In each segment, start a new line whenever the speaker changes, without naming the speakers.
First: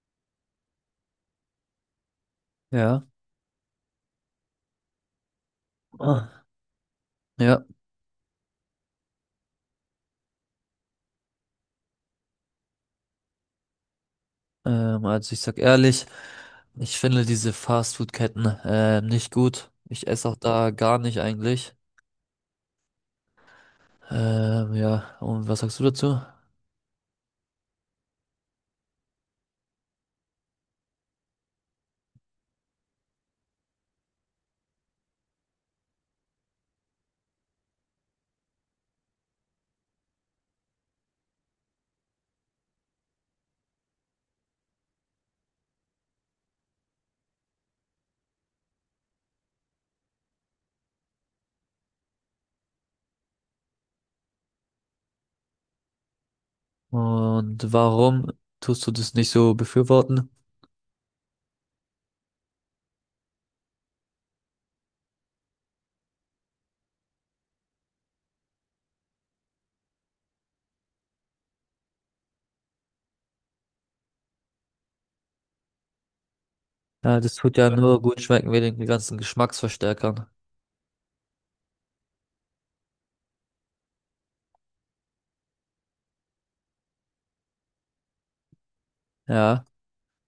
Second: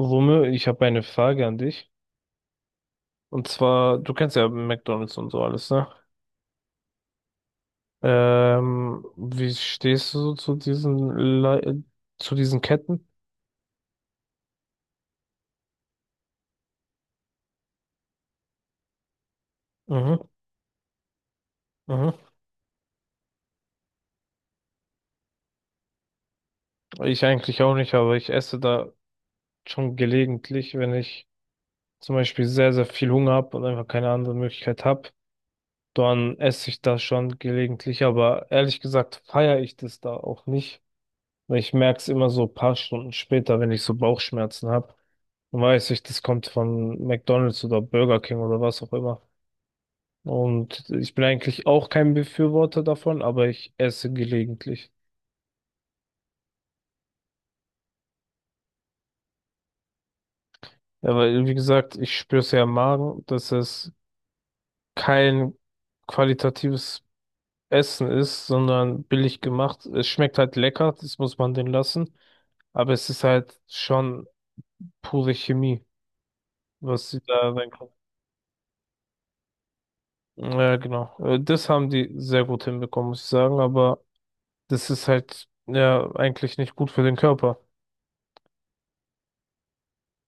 Rumme, ich habe eine Frage an dich.
Ja,
Und zwar, du kennst ja McDonald's und so alles, ne?
Ah, ja,
Wie stehst du so zu diesen Le zu diesen Ketten?
also ich sag ehrlich, ich finde diese Fastfood-Ketten nicht gut. Ich
Mhm,
esse auch da gar nicht eigentlich.
mhm.
Ja, und was sagst du dazu?
Ich eigentlich auch nicht, aber ich esse da schon gelegentlich, wenn ich zum Beispiel sehr, sehr viel Hunger habe und einfach keine andere Möglichkeit habe, dann esse ich das schon gelegentlich. Aber ehrlich gesagt feiere ich das da auch nicht, weil ich merke es immer so ein paar Stunden später, wenn ich so Bauchschmerzen habe. Weiß ich, das kommt von McDonald's oder Burger King oder was auch immer. Und ich bin eigentlich auch kein Befürworter davon, aber ich esse gelegentlich.
Und warum tust du das nicht so befürworten?
Ja, weil, wie gesagt, ich spüre es ja im Magen, dass es kein qualitatives Essen ist, sondern billig gemacht. Es schmeckt halt lecker, das muss man denen lassen. Aber es ist halt schon pure Chemie, was
Ja,
sie
das
da
tut ja
reinkommen.
nur gut schmecken wegen den ganzen Geschmacksverstärkern.
Ja, genau. Das haben die sehr gut hinbekommen, muss ich sagen, aber das ist halt ja eigentlich nicht gut für den Körper.
Ja,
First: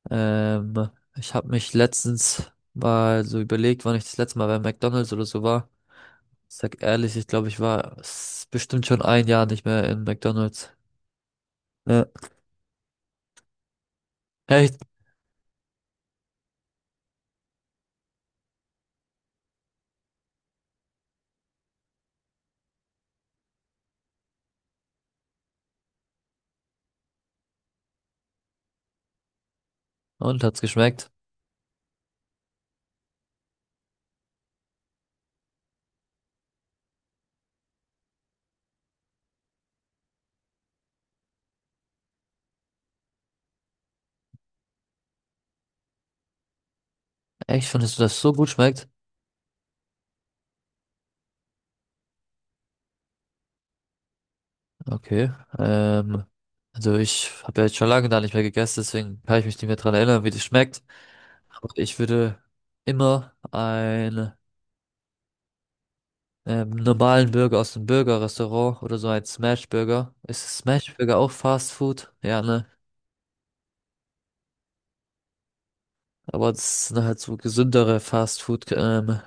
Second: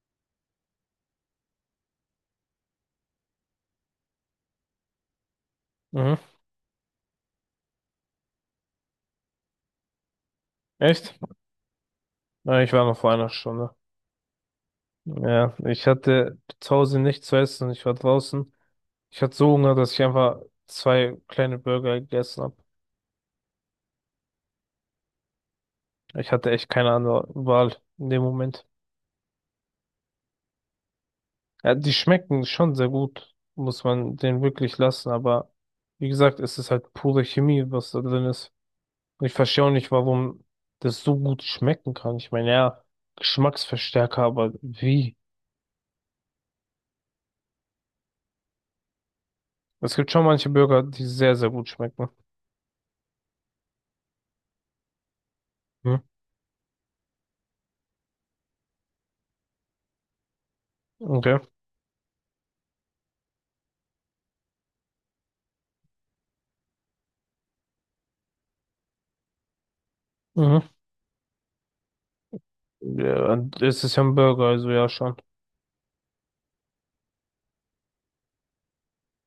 ähm, ich habe mich letztens mal so überlegt, wann ich das letzte Mal bei McDonald's oder so war.
Mhm.
Ich sag ehrlich, ich glaube, bestimmt schon ein Jahr nicht mehr in McDonald's.
Echt?
Ja.
Ja, ich war noch vor einer Stunde.
Echt?
Ja, ich hatte zu Hause nichts zu essen. Ich war draußen. Ich hatte so Hunger, dass ich einfach zwei kleine Burger gegessen habe. Ich hatte echt keine andere Wahl in dem Moment.
Und hat's geschmeckt?
Ja, die schmecken schon sehr gut, muss man den wirklich lassen. Aber wie gesagt, es ist halt pure Chemie, was da drin ist. Und ich verstehe auch nicht, warum das so gut schmecken kann. Ich meine, ja, Geschmacksverstärker, aber wie?
Echt? Findest du, dass es so gut schmeckt?
Es gibt schon manche Burger, die sehr, sehr gut schmecken.
Okay.
Hm.
Ähm, also ich habe ja jetzt schon lange da nicht mehr gegessen, deswegen kann ich mich nicht mehr dran erinnern, wie das schmeckt.
Okay.
Aber ich würde immer einen normalen Burger aus dem Burger-Restaurant oder so ein Smash-Burger. Ist
Mhm.
Smash-Burger auch Fast Food? Ja, ne?
Ja, und es ist ja ein Burger, also ja schon.
Aber das sind halt so gesündere Fast Food-Ketten.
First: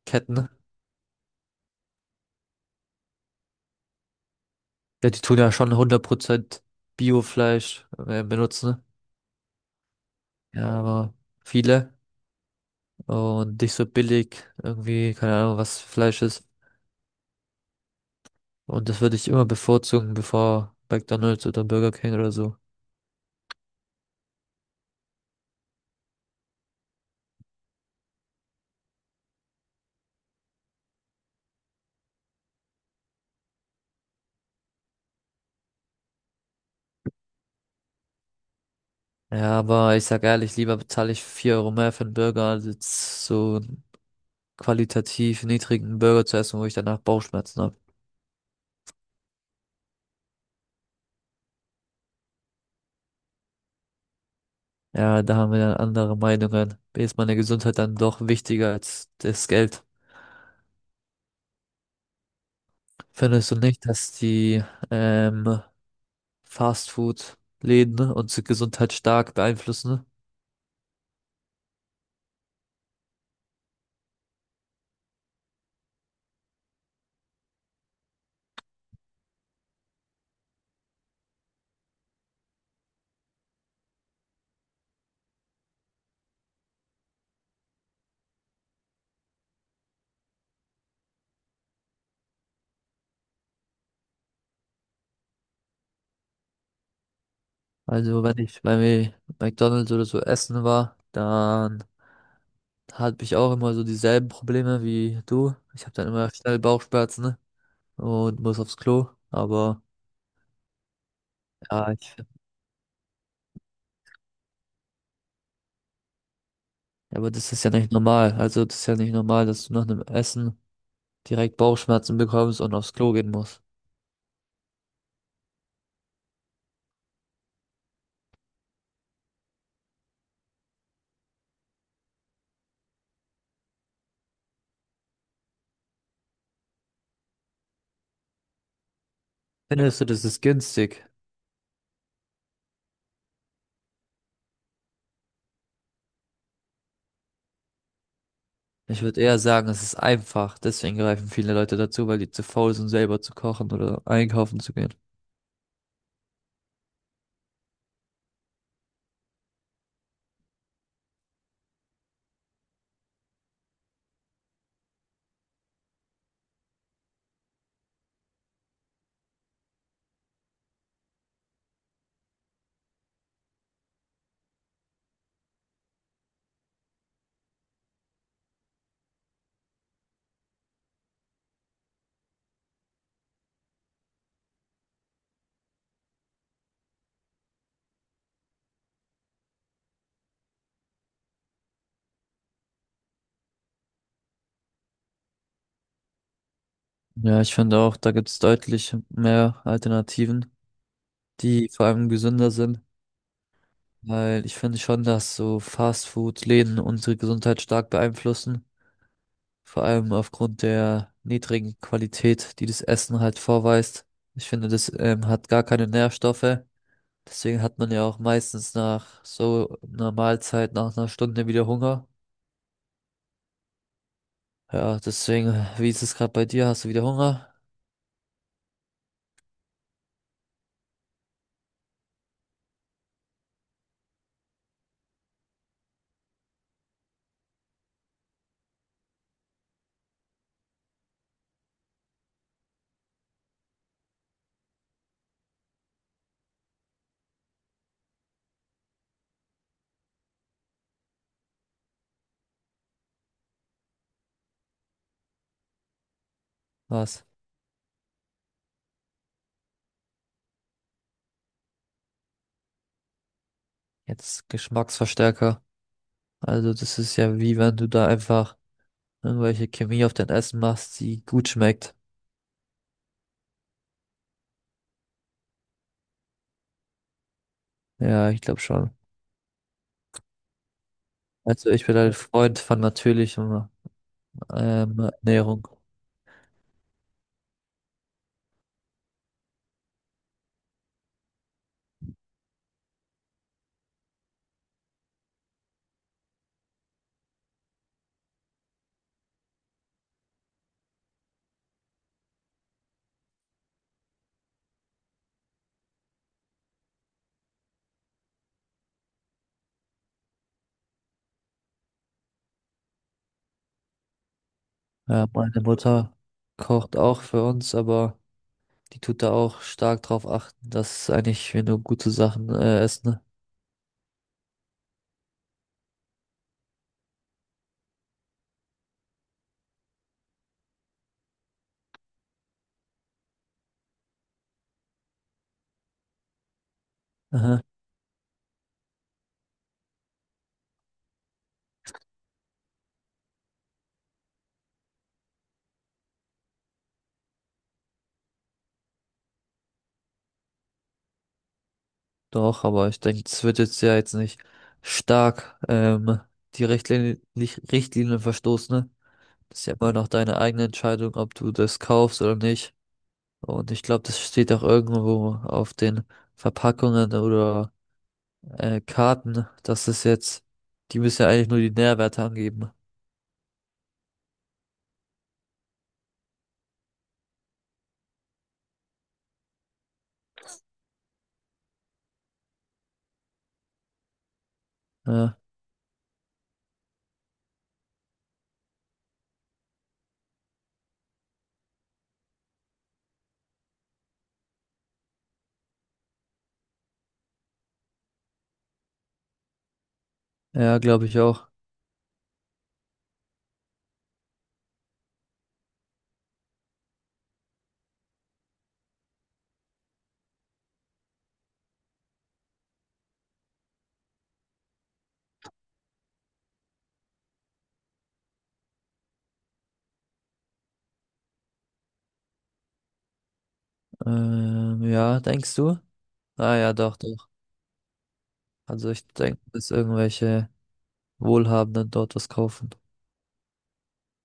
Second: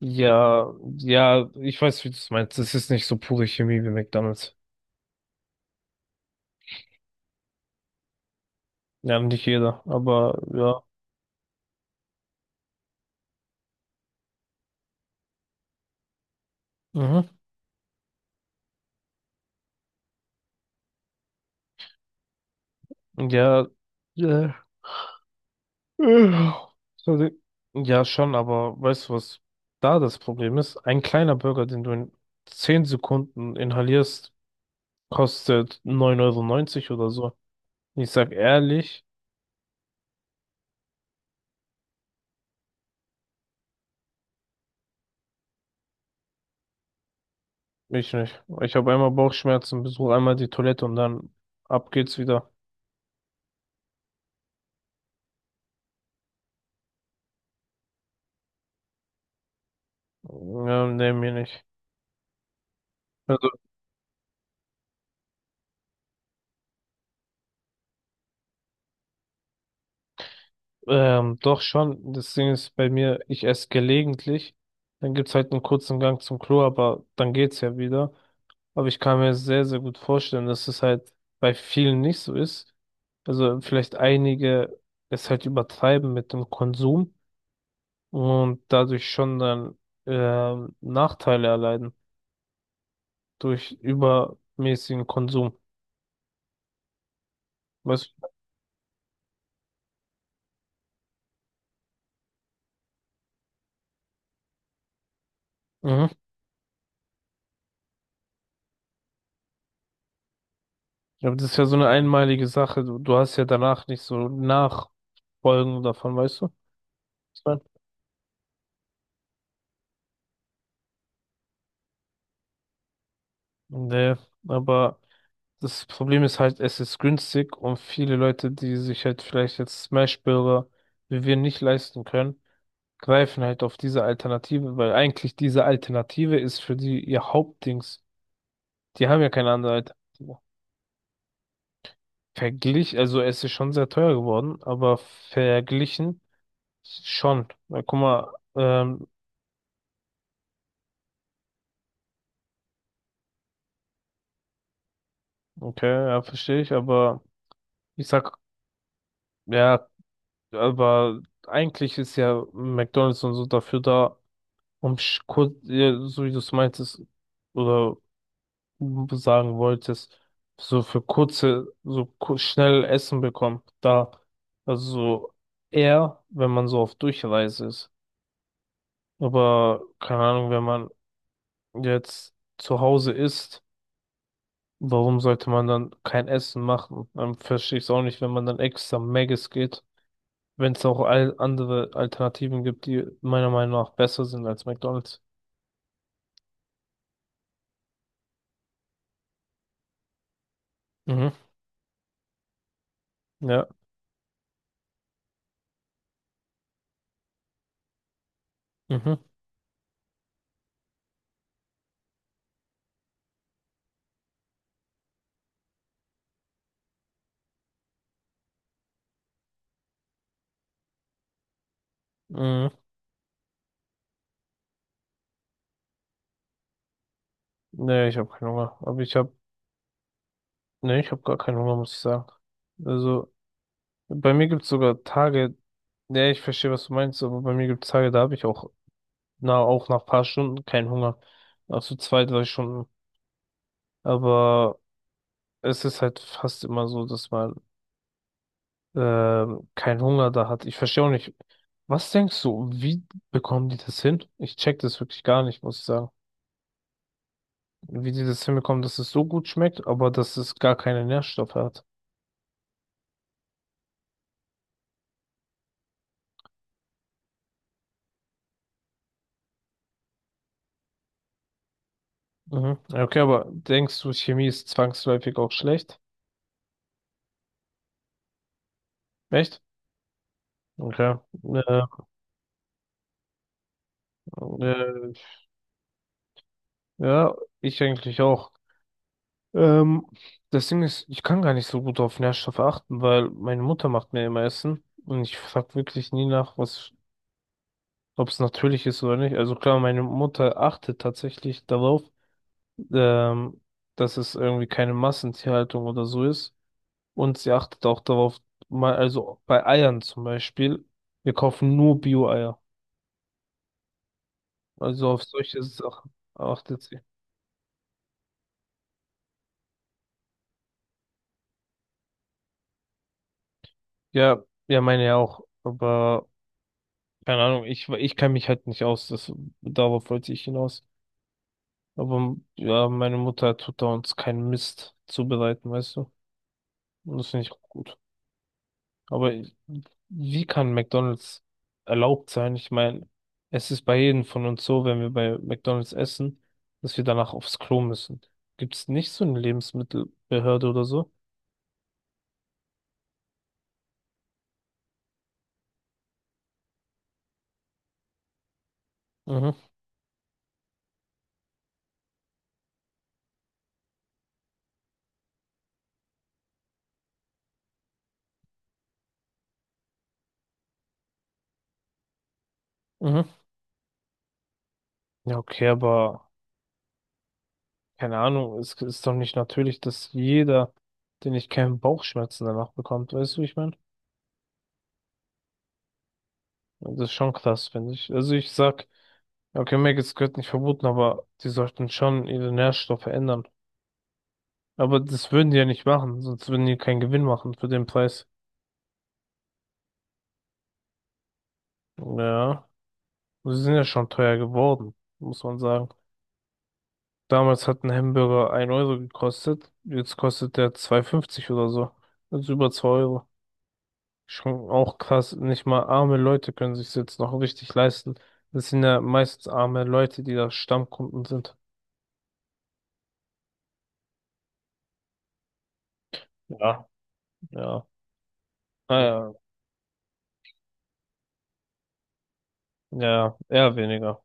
Ja, ja, ich weiß, wie du es meinst. Es ist nicht so pure Chemie wie McDonald's.
Ja, die tun ja schon 100% Biofleisch benutzen.
Ja, nicht jeder, aber
Ja,
ja.
aber viele, und nicht so billig irgendwie, keine Ahnung, was Fleisch ist.
Mhm.
Und das würde ich immer bevorzugen, bevor McDonald's oder Burger King oder so.
Ja, ja. Äh, Sorry. Ja, schon, aber weißt du, was da das Problem ist? Ein kleiner Burger, den du in 10 Sekunden inhalierst, kostet 9,90 € oder so. Ich sag ehrlich.
Ja, aber ich sag ehrlich, lieber bezahle ich 4 Euro mehr für einen Burger, als jetzt so einen qualitativ niedrigen Burger zu essen, wo ich danach Bauchschmerzen habe.
Ich nicht. Ich habe einmal Bauchschmerzen, besuche einmal die Toilette und dann ab geht's wieder.
Ja, da haben wir dann andere Meinungen. Mir ist meine Gesundheit dann doch wichtiger als das Geld.
Ja, nee, mir nicht. Also,
Findest du nicht, dass die ähm, Fastfood-Läden unsere Gesundheit stark beeinflussen?
doch schon. Das Ding ist bei mir, ich esse gelegentlich. Dann gibt's halt einen kurzen Gang zum Klo, aber dann geht's ja wieder. Aber ich kann mir sehr, sehr gut vorstellen, dass es halt bei vielen nicht so ist. Also vielleicht einige es halt übertreiben mit dem Konsum und dadurch schon dann Nachteile erleiden durch übermäßigen Konsum. Was?
Also wenn ich bei McDonald's oder so essen war, dann hatte ich auch immer so dieselben Probleme wie du. Ich habe
Mhm.
dann immer schnell Bauchschmerzen, ne, und muss aufs Klo. Aber
Ja, aber das ist ja so eine
ja,
einmalige Sache. Du hast ja danach nicht so Nachfolgen davon, weißt du, was
aber
ich
das
meine?
ist ja nicht normal. Also das ist ja nicht normal, dass du nach einem Essen direkt Bauchschmerzen bekommst und aufs Klo gehen musst.
Nee, aber das Problem ist halt, es ist günstig und viele Leute, die sich halt vielleicht jetzt Smash-Burger wie wir nicht leisten können, greifen halt auf diese Alternative, weil eigentlich diese Alternative ist für die ihr Hauptdings. Die haben ja keine andere
Findest du, das
Alternative.
ist günstig?
Also es ist schon sehr teuer geworden, aber verglichen schon. Na, guck mal,
Ich würde eher sagen, es ist einfach. Deswegen greifen viele Leute dazu, weil die zu faul sind, selber zu kochen oder einkaufen zu gehen.
okay, ja, verstehe ich, aber ich sag, ja, aber eigentlich ist ja McDonald's und so dafür da, um ja, so wie du es meintest oder sagen wolltest, so für kurze, so schnell Essen bekommt, da, also eher, wenn man so auf Durchreise ist. Aber keine Ahnung, wenn man jetzt zu Hause ist, warum sollte man dann kein Essen machen? Dann verstehe ich es auch nicht, wenn man dann extra Maggis geht. Wenn es auch all andere Alternativen gibt, die meiner Meinung nach besser sind als McDonald's.
Ja, ich finde auch, da gibt es deutlich mehr Alternativen,
Mhm.
die vor allem gesünder sind,
Ja.
weil ich finde schon, dass so Fastfood-Läden unsere Gesundheit stark beeinflussen,
Mhm.
vor allem aufgrund der niedrigen Qualität, die das Essen halt vorweist. Ich finde, das hat gar keine Nährstoffe, deswegen hat man ja auch meistens nach so einer Mahlzeit, nach einer Stunde wieder Hunger.
Mhm.
Ja, deswegen, wie ist es gerade bei dir? Hast du wieder Hunger?
Nee, ich habe keinen Hunger. Aber nee, ich habe gar keinen Hunger, muss ich sagen. Also, bei mir gibt es sogar Tage, nee, ich verstehe, was du meinst, aber bei mir gibt es Tage, da habe ich auch, na, auch nach paar Stunden keinen Hunger. Nach so 2, 3 Stunden. Aber es ist halt fast immer so, dass man keinen Hunger da hat. Ich verstehe auch nicht. Was denkst du, wie bekommen die das hin? Ich check das wirklich gar nicht, muss ich sagen.
Was?
Wie die das hinbekommen, dass es so gut schmeckt, aber dass es gar keine Nährstoffe hat.
Jetzt Geschmacksverstärker. Also das ist ja, wie wenn du da einfach irgendwelche Chemie auf dein Essen machst, die gut schmeckt.
Mhm. Ja, okay, aber denkst du, Chemie ist zwangsläufig auch schlecht?
Ja, ich glaube schon.
Echt? Okay.
Also
Äh,
ich bin ein Freund von natürlicher
äh,
Ernährung.
ja, ich eigentlich auch. Ähm, das Ding ist, ich kann gar nicht so gut auf Nährstoffe achten, weil meine Mutter macht mir immer Essen und ich frag wirklich nie nach, was ob es natürlich ist oder nicht. Also klar, meine Mutter achtet tatsächlich darauf, ähm, dass es irgendwie keine Massentierhaltung oder so ist. Und sie achtet auch darauf, mal, also bei Eiern zum Beispiel, wir kaufen nur Bio-Eier. Also auf
Ja, meine
solche Sachen
Mutter
achtet
kocht
sie.
auch für uns, aber die tut da auch stark drauf achten, dass eigentlich wir nur gute Sachen essen.
Ja, ja, meine ja auch. Aber keine Ahnung, ich kenne mich halt nicht aus. Darauf wollte ich hinaus. Aber ja, meine Mutter tut da uns keinen Mist zubereiten, weißt du? Und das finde ich
Aha.
auch gut. Aber wie kann McDonald's erlaubt sein? Ich meine, es ist bei jedem von uns so, wenn wir bei McDonald's essen, dass wir danach aufs Klo müssen. Gibt es nicht so eine Lebensmittelbehörde oder so?
Doch, aber ich denke, es wird jetzt ja jetzt nicht stark die Richtlinien verstoßen. Ne?
Mhm,
Das ist ja immer noch deine eigene Entscheidung, ob du das kaufst oder nicht. Und ich glaube, das steht auch irgendwo auf den Verpackungen oder Karten, dass das jetzt, die müssen ja eigentlich nur die Nährwerte angeben.
mhm. Ja, okay, aber keine Ahnung, es ist doch nicht natürlich, dass jeder, den ich kenne, Bauchschmerzen danach bekommt. Weißt du, wie ich meine?
Ja,
Das ist schon krass, finde ich. Also ich sag, ja, okay, Es gehört nicht verboten, aber die sollten schon ihre Nährstoffe ändern. Aber das würden die ja nicht machen, sonst würden die keinen Gewinn machen für den Preis.
ja, glaube ich auch.
Ja, sie sind ja schon teuer geworden, muss man sagen. Damals hat ein Hamburger 1 Euro gekostet, jetzt kostet der 2,50 € oder so. Also über 2 Euro. Schon auch krass, nicht mal arme Leute können sich jetzt noch richtig leisten. Das sind ja meistens arme Leute, die da Stammkunden sind.
Ja, denkst du? Ah ja,
Ja,
doch, doch.
ja.
Also ich
Naja,
denke, dass irgendwelche Wohlhabenden dort was kaufen.
ja, eher weniger.